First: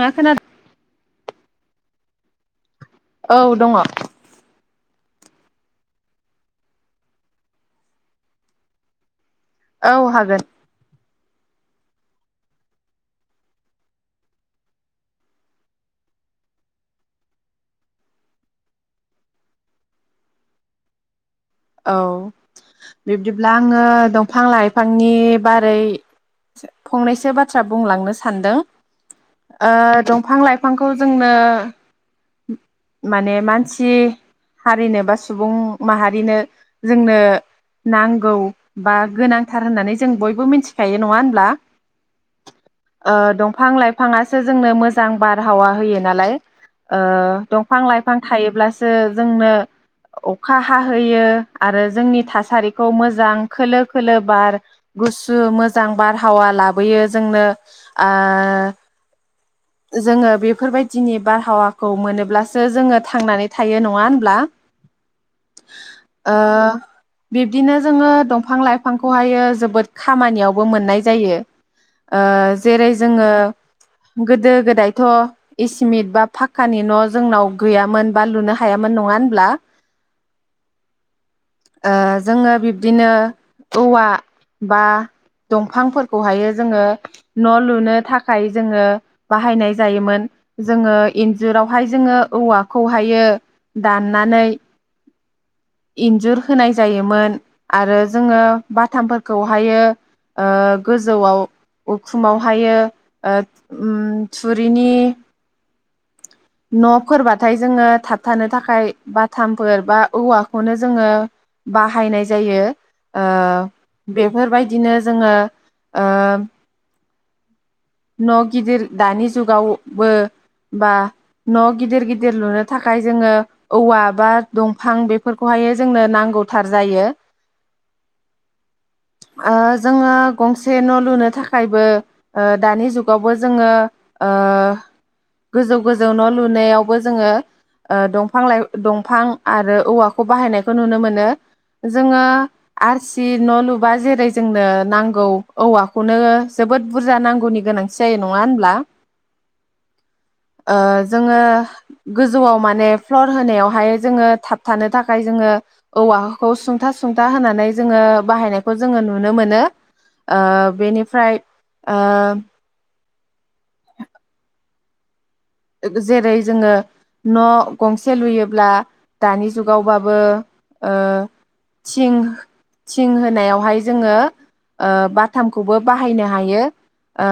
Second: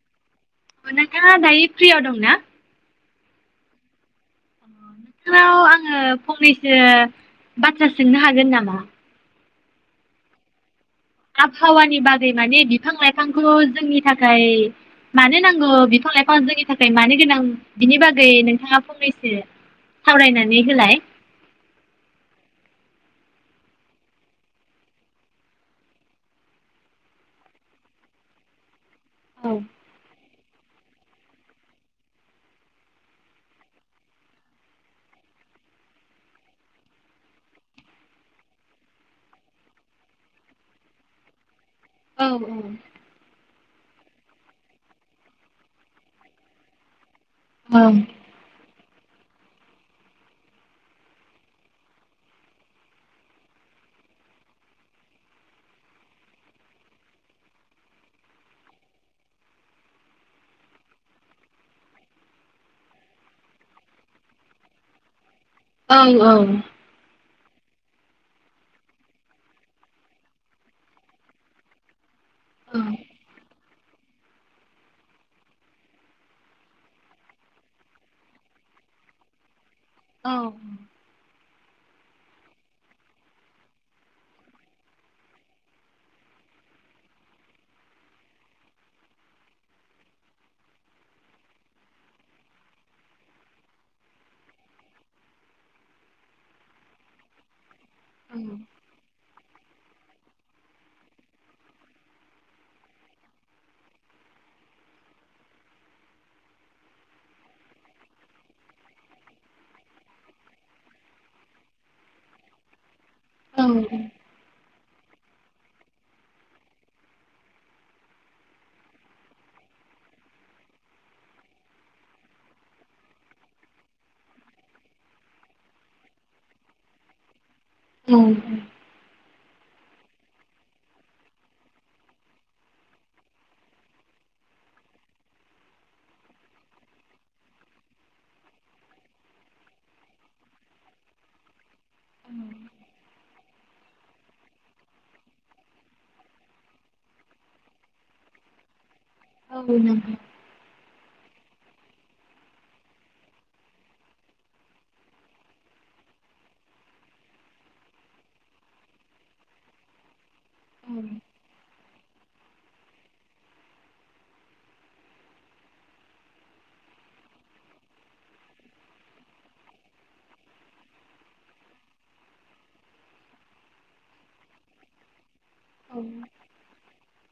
आङ खोनादो नोंथाङा दायो फ्रियाव दंना? औ दङ। नोंथांनाव आङो फंनैसो बाथ्रा सोंनो हागोन नामा? औ हागोन। आबहावानि बागै माने बिफां लाइफांखौ जोंनि थाखाय मानो नांगौ बिफां लाइफाङा जोंनि थाखाय मानो गोनां बिनि बागै नोंथाङा फंनैसो सावरायनानै होलाय? औ बिब्दिब्ला आङो दंफां लाइफांनि बारै फंनैसो बाथ्रा बुंलांनो सानदों औ ओ दंफां लाइफांखौ जोंनो माने मानसि हारिनो बा सुबुं माहारिनो जोंनो नांगौ बा गोनांथार होननानै जों बयबो मिथिखायो नङा होनब्ला औ औ। बिफां लाइफाङासो जोंनो मोजां बारहावा होयो नालाय ओ औ दंफां लाइफां थायोब्लास जोंनो अखा हाहैयो आरो जोंनि थासारिखौ मोजां खोलो खोलो बार गुसु मोजां बारहावा लाबोयो जोंनो ओ जोङो बेफोरबायदिनि बारहावा खौ मोनोब्लासो जोङो थांनानै थायो नङा होनब्ला? ओ औ बिब्दिनो जोङो दंफां लाइफांखौहायो जोबोद खामानियावबो मोननाय जायो जेरै जोङो गोदो गोदायथ' इसिमिट बा फा खानि न' जोंनाव गैयामोन बा लुनो हायामोन नङा होनब्ला। औ। ओ जोङो बिब्दिनो औवा बा दंफांफोरखौहायो जोङो न' लुनो थाखाय जोङो बाहायनाय जायोमोन जोङो इन्जुरावहाय जोङो औवाखौहायो दाननानै इन्जुर होनाय जायोमोन आरो जोङो बाथामफोरखौहायो ओ गोजौआव उखुमावहायो ओ म थुरिनि न'फोरबाथाय जोङो थाबथानो थाखाय बाथामफोर बा औवाखौनो जोङो बाहायनाय जायो। ओ औ बेफोरबायदि दिनो जोङो ओ न' गिदिर दानि जुगावबो बा न' गिदिर गिदिर लुनो थाखाय जोङो औवा बा दंफां बेफोरखौहाय जोंनो नांगौथार जायो। औ। ओ जोङो गंसे न' लुनो थाखायबो ओ दानि जुगावबो जोङो ओ गोजौ गोजौ न' लुनायावबो जोङो दंफां लाइ दंफां आरो औवाखौ बाहायनायखौ नुनो मोनो जोङो आरसि न' लुबा जेरै जोंनो नांगौ औवाखौनो जोबोद बुरजा नांगौ गौनि गोनांथि जायो नङा होनब्ला? औ नंगौ। ओ जोङो गोजौआव माने फ्लर होनायावहाय जोङो थाबथानो थाखाय जोङो औवाखौ सुंथा सुंथा होनानै जोङो बाहायनायखौ जोङो नुनो मोनो। ओ औ बेनिफ्राय आ [unintelligible] जेरै जोङो न' गंसे लुयोब्ला दानि जुगावबाबो ओ थिं थिं होनायावहाय जोङो ओ बाथ थामखौबो बाहायनो हायो ओ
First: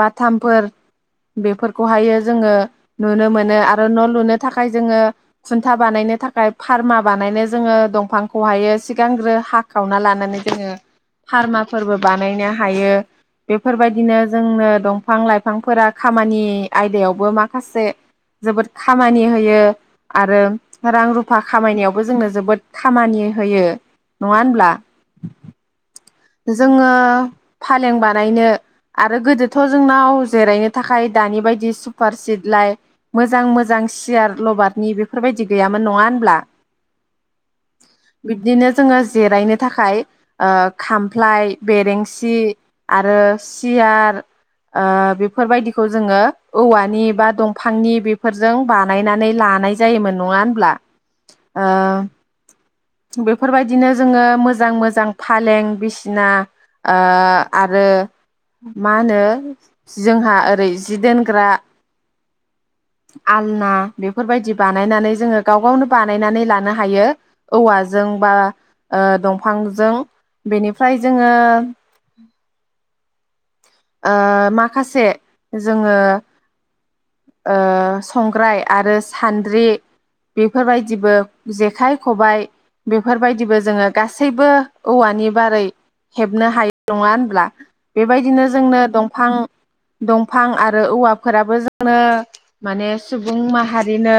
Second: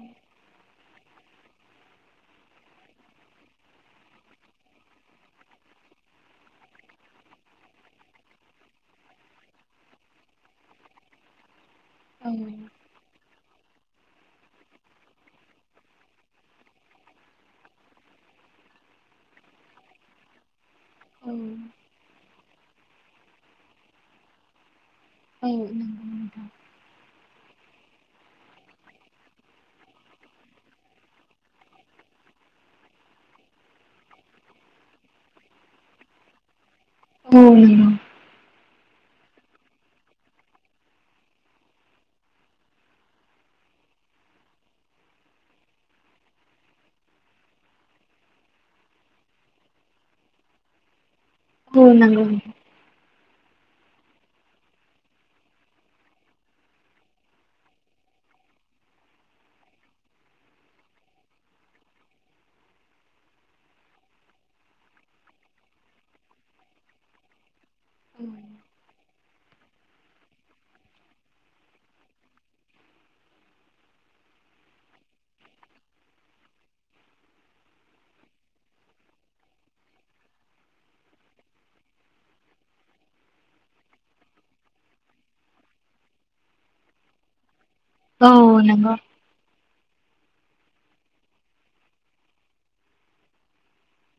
बाथामफोर बेफोर खौहायो जोङो नुनो मोनो आरो न' लुनो थाखाय जोङो खुन्था बानायनो थाखाय फार्मा बानायनो जोङो दंफांखौहायो सिगांग्रो हाखावना लानानै जोङो फार्मा फोरबो औ बानायनो हायो। बेफोर बायदिनो जोंनो दंफां लाइफांफोरा खामानि आयदायावबो माखासे जोबोद खामानि होयो आरो रां औ रुफा खामायनायावबो जोंनो जोबोद खामानि होयो नङा होनब्ला? औ। जोङो फालें बानायनो आरो गोदोथ' जोंनाव जिरायनो थाखाय दानि बायदि सुपार सिटलाय मोजां मोजां सियार लबारनि बेफोरबायदि गैयामोन नङा होनब्ला? औ नंगौ। बिब्दिनो जोङो जिरायनो थाखाय ओ खामफ्लाय बेरेंसि आरो सियार ओ बेफोर बायदिखौ जोङो औवानि बा दंफांनि बेफोरजों बानायनानै लानाय जायोमोन। नङा होनब्ला? औ नोंगौ नों बेफोर बायदिनो जोङो मोजां मोजां फालें बिसिना ओ आरो मा होनो जोंहा ओरै जि दोनग्रा आलना बेफोर बायदि बानायनानै जोङो गाव गावनो बानायनानै लानो हायो। औवाजों औ बा ओ दंफां फांजों बेनिफ्राय जोङो ओ माखासे जोङो संग्राय आरो सान्द्रि बेफोर बायदिबो जेखाइ खबाइ बेफोर बायदिबो जोङो गासैबो औवानि बारै हेबनो हायो नङा होनब्ला? बेबायदिनो जोंनो नंगौ दंफां दंफां आरो औवाफोराबो जोंनो माने सुबुं माहारिनो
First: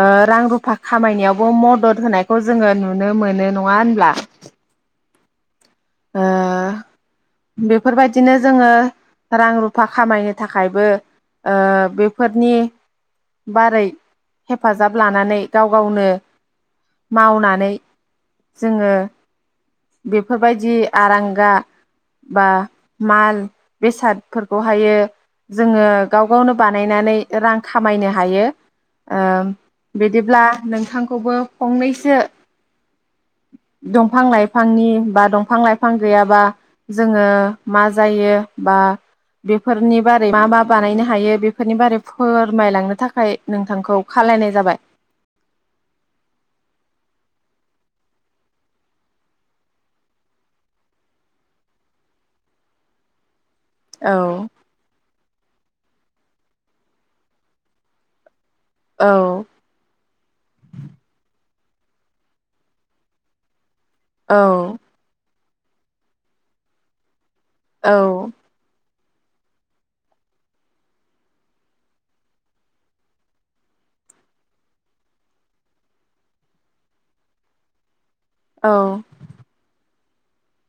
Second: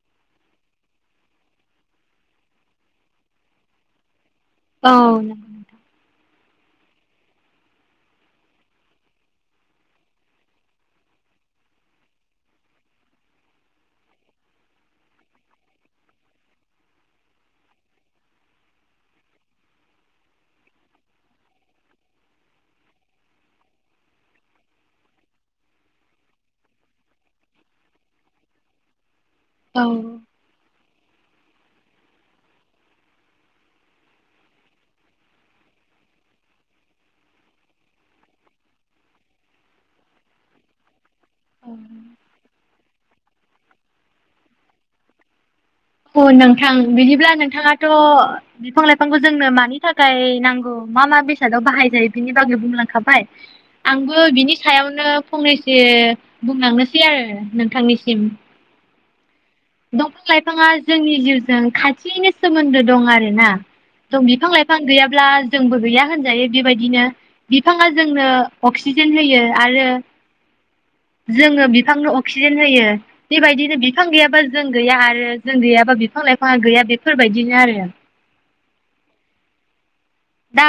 ओ रां रुफा खामायनायावबो मदद होनायखौ जोङो नुनो मोनो नङा होनब्ला। औ। ओ बेफोरबायदिनो जोङो रां रुफा खामायनो थाखायबो ओ बेफोरनि बारै हेफाजाब लानानै गाव गावनो मावनानै जोङो बेफोर बेफोरबायदि आरांगा बा माल बेसादफोरखौहायो जोङो गाव गावनो बानायनानै रां खामायनो हायो। ओम औ बिदिब्ला नोंथांखौबो। फंनैसो दंफां लाइफांनि बा। दंफां लाइफां गैयाबा जोङो मा जायो बा बेफोरनि बारै मा मा बानायनो हायो। बेफोरनि बारै फोरमायनो। फैरमायलांनो थाखाय नोंथांखौ खावलायनाय जाबाय। अ नोंथां बिदिब्ला नोंथाङाथ' बिफां लाइफांखौ जोंनो मानि थाखाय नांगौ मा मा बेसादाव बाहाय जायो बिनि बागै बुंलांखाबाय। औ आंबो बिनि सायावनो फंनैसो। जे बुंलांनोसै आरो नोंथांनिसिम‌ औ। दंफां लाइफाङा जोंनि जिउजों खाथिनो सोमोन्दो दं आरोना। बिफां लाइफां औ गैयाब्ला। जोंबो गैया होनजायो बेबायदिनो। बिफाङा औ जोंनो अक्सिजेन। जेन होयो आरो। जोङो बिफांनो अक्सिजेन होयो बेबायदिनो बिफां गैयाबा जों गैया आरो जों गैयाबा बिफां लाइफाङा गैया बेफोरबायदिनो आरो औ दा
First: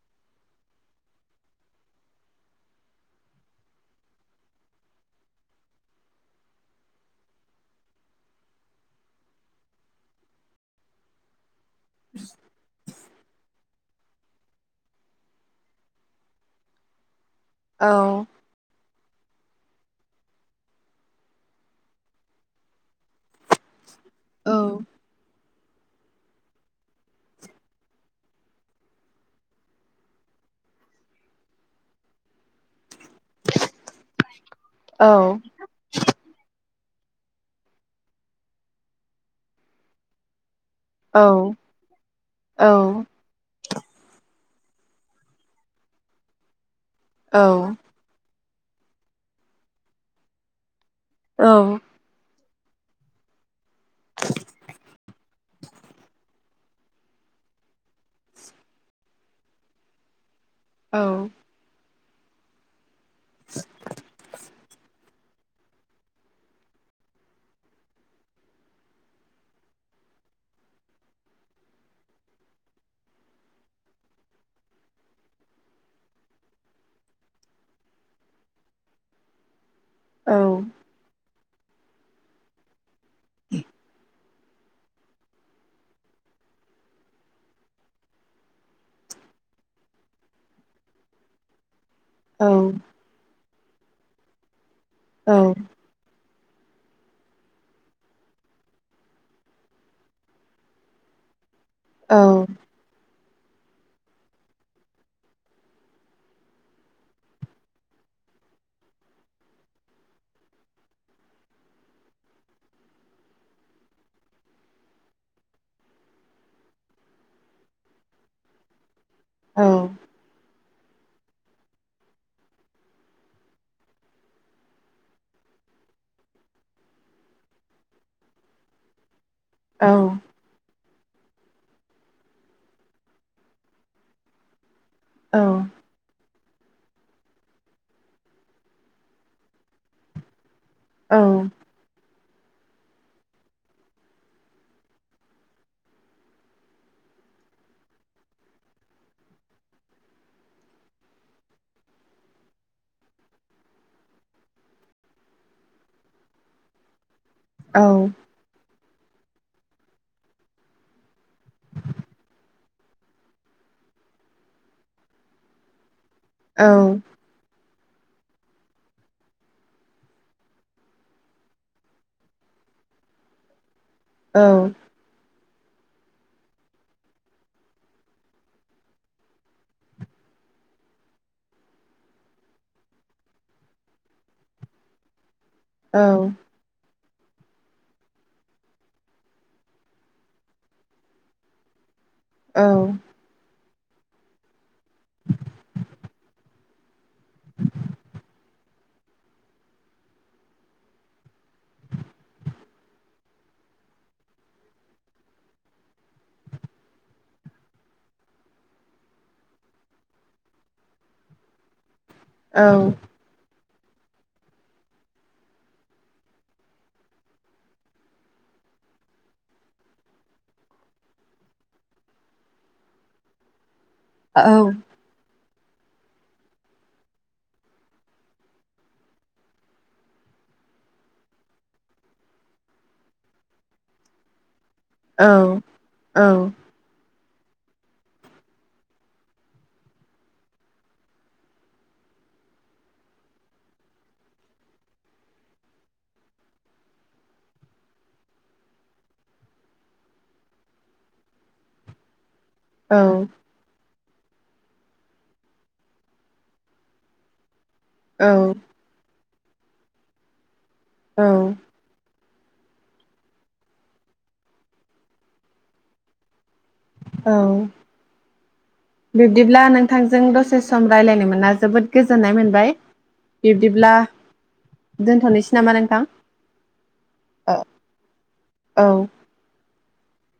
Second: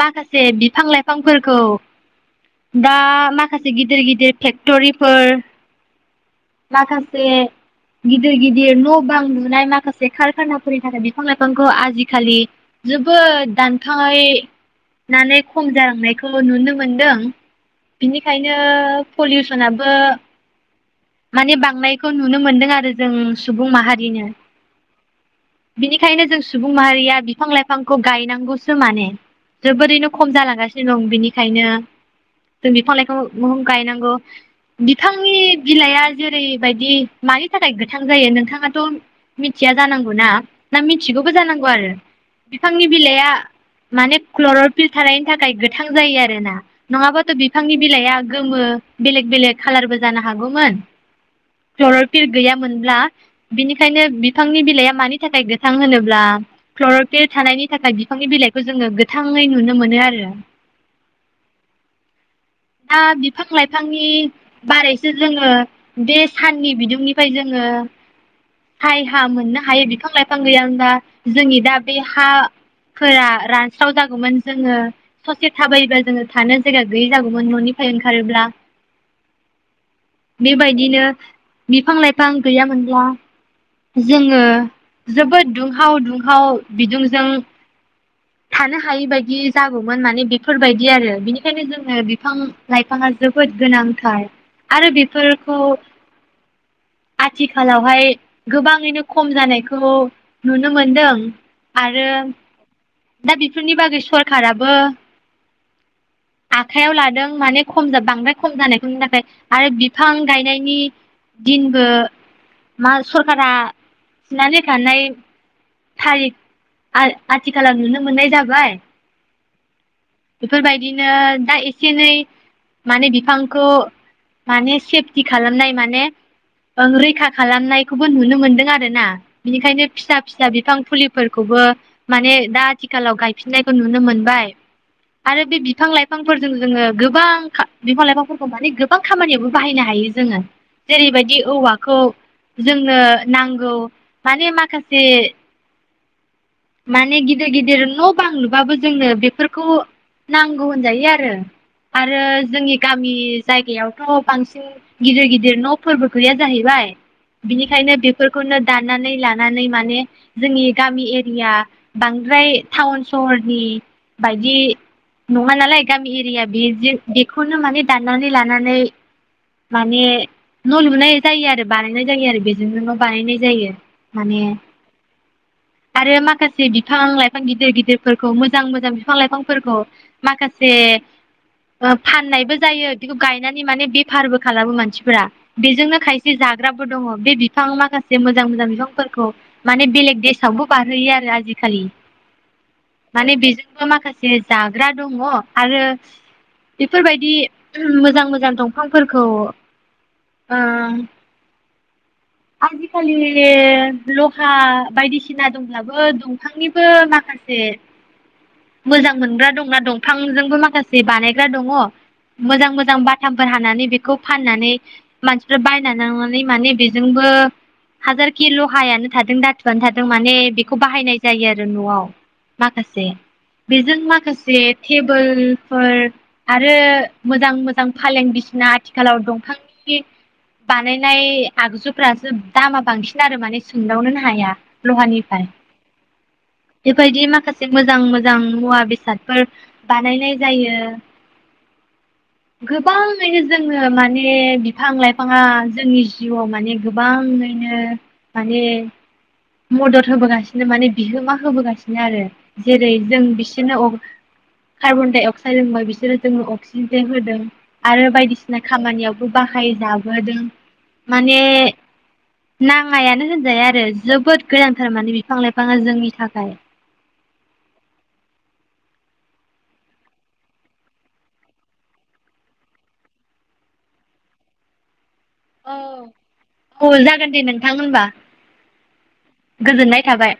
माखासे बिफां लाइफांफोरखौ दा माखासे गिदिर गिदिर फेक्ट'रिफोर माखासे गिदिर गिदिर न' बां लुनाय माखासे कारखानाफोरनि थाखाय बिफां लाइफां आजिखालि जोबोद दान [unintelligible] नानै खम जालांनायखौ नुनो मोनदों औ बिनिखायनो पलिउसनाबो माने बांनायखौ नुनो मोनदों आरो जों सुबुं माहारि औ बिदिनो बिनिखायनो जों सुबुं माहारिया बिफां लाइफांखौ गायनांगौ माने जोबोरैनो खम जालांगासिनो दं बिनिखायनो जों बिफां लाइ [unintelligible] गायनांगौ औ बिफांनि बिलाइआ जेरैबायदि मानि थाखाय गोथां जायो नोंथाङाथ' मिथिया जानांगौना ना औ मिथिगौबो जानांगौ आरो औ बिफांनि बिलाइआ माने क्लरल फिलथारनायनि थाखाय गोथां जायो आरोना नङाबाथ' औ बिफांनि बिलाइआ गोमो बेलेग बेलेक कलारबो जानो हागौमोन औ [unintelligible] गैयामोनब्ला बिनिखायनो बिफांनि बिलाइआ मानि थाखाय गोथां होनोब्ला क्लर'फेड थानायनि थाखाय बिफांनि बिलाइ खौ जोङो गोथाङै नुनो मोनो आरो औ दा बिफां लाइफांनि बाराय जोंङो बे साननि बिदुंनिफ्राय जोङो साय हा मोननो हायो बिफां लाइफां गैय गोयामोनबा जोंनि दा बे हाफोरा रानस्राव जागौमोन जोंङो ससे थाबायोबा जोङो थानो जायगा गैयै जागौ गुबुन न'निफ्राय ओंखारोब्ला बेबायदिनो बिफां लाइफां गैयामोनब्ला जों ओ जोबोद दुंहाव दुंहाव बिदुंजों थानो हायै बायदि जागौमोन माने बेफोरबायदि आरो बिनिखायनो जोंङो बिफां औ लाइफाङा जोब बोद गोनांथार आरो बेफोरखौ आथिखालावहाय गोबाङैनो खम जानायखौ नुनो मोनदों। औ आरो दा बेफोरनि बागै सरखाराबो आखाइयाव लादों माने खम बांद्राय खम जानायखौनि थाखाय आरो बिफां गायनायनि दिनबो मा सरकारा थिनानै हो थानायानाय थारिख आथिखालाव नुनो मोननाय जाबाय। औ बेफोरबायदिनो दा एसे एनै माने बिफांखौ माने सेफटि खालामनाय माने रैखा खालामनायखौबो नुनो मोनदों आरो ना। बिनिखायनो फिसा फिसा बिफां फुलि फोरखौबो माने दा आथिखालाव गायफिननायखौ नुनो मोनबाय आरो बे बिफां लाइफां फोर जों जोंङो गोबां बिफां लाइफांफोरखौ माने गोबां खामानियावबो बाहायनो हायो जोंङो। जेरैबायदि औवाखौ जोंनो नांगौ माने माखासे माने गिदिर गिदिर न' बां लुबाबो जोंनो बेफोरखौ नांगौ होनजायो आरो आरो जोंनि गामि जायगायावथ' बांसिन गिदिर गिदिर न' फोरबो गैया जाहैबाय। बिनिखायनो बेफोरखौनो दा नानै लानानै माने जोंनि गामि या बांद्राय टाउन सहरनि बायदि नङा नालाय गामि एरिया बे बेखौनो माने दाननानै लानानै माने न' लुनाय जायो आरो बानायनाय जायो आरो बेजोंनो न' बानायनाय जायो। माने आरो माखासे बिफां लाइफां गिदिर गिदिरफोरखौ मोजां मोजां बिफां लाइफांफोरखौ माखासे फाननायबो जायो बेखौ गायनानै माने बेफारबो खालामो मानसिफोरा बेजोंनो खायसे जाग्राबो दङ बे बिफां माखासे मोजां मोजां बिफांफोरखौ माने बेलेग देस फसावबो बारहोयो आरो आजिखालि माने बि माखासे जाग्रा दङ आरो बेफोरबायदि मोजां मोजां दंफांफोरखौ आजिखालि लहा बायदिसिना दंब्लाबो दंफांनिबो माखासे मोजां मोनग्रा दंना दंफांजोंबो माखासे बानायग्रा दङ। औ मोजां मोजां बाथामफोर हानानै बेखौ फाननानै मानसिफोरा बायनानै लनानै माने बे जोंबो हाजार किल' हायानो थादों दाथुआनो थादों माने बेखौ बाहायनाय जायो आरो न'आव माखासे। बेजों माखासे औ औ टेबोल फोर आरो मोजां मोजां फालें बिसिना आथिखालाव दंफांनि बानायनाय। आगजुफ्रासो दामा बांसिन आरो माने सोंदावनोनो हाया। औ लहानिफ्राय बेबायदि मा माखासे मोजां मोजां मुवा बेसादफोर बानायनाय जायो गोबाङैनो जोङो माने बिफां लाइफाङा जोंनि जिउआव माने गोबाङैनो माने मदद होबोगासिनो माने बिहोमा होबोगासिनो आरो। जेरै जों औ बिसोरनो कार्बन डाइ अक्साइड होनोंबा बिसोरो जोङो अक्सिजेने होदों। आरो औ बायदिसिना खामानियाव बाहायजाबोदों। माने नाङायानो होनजाया आरो जोबोद गोनांथार माने बिफां लाइफाङा जोंनि थाखाय। औ बिब्दिब्ला नोंथांजों दसे सम राय्लायनो मोना जोबोद गोजोननाय मोनबाय बिब्दिब्ला दोनथ'नोसै नामा औ नोंथां औ जागोन दे नोंथां होनबा औ गोजोननाय थाबाय।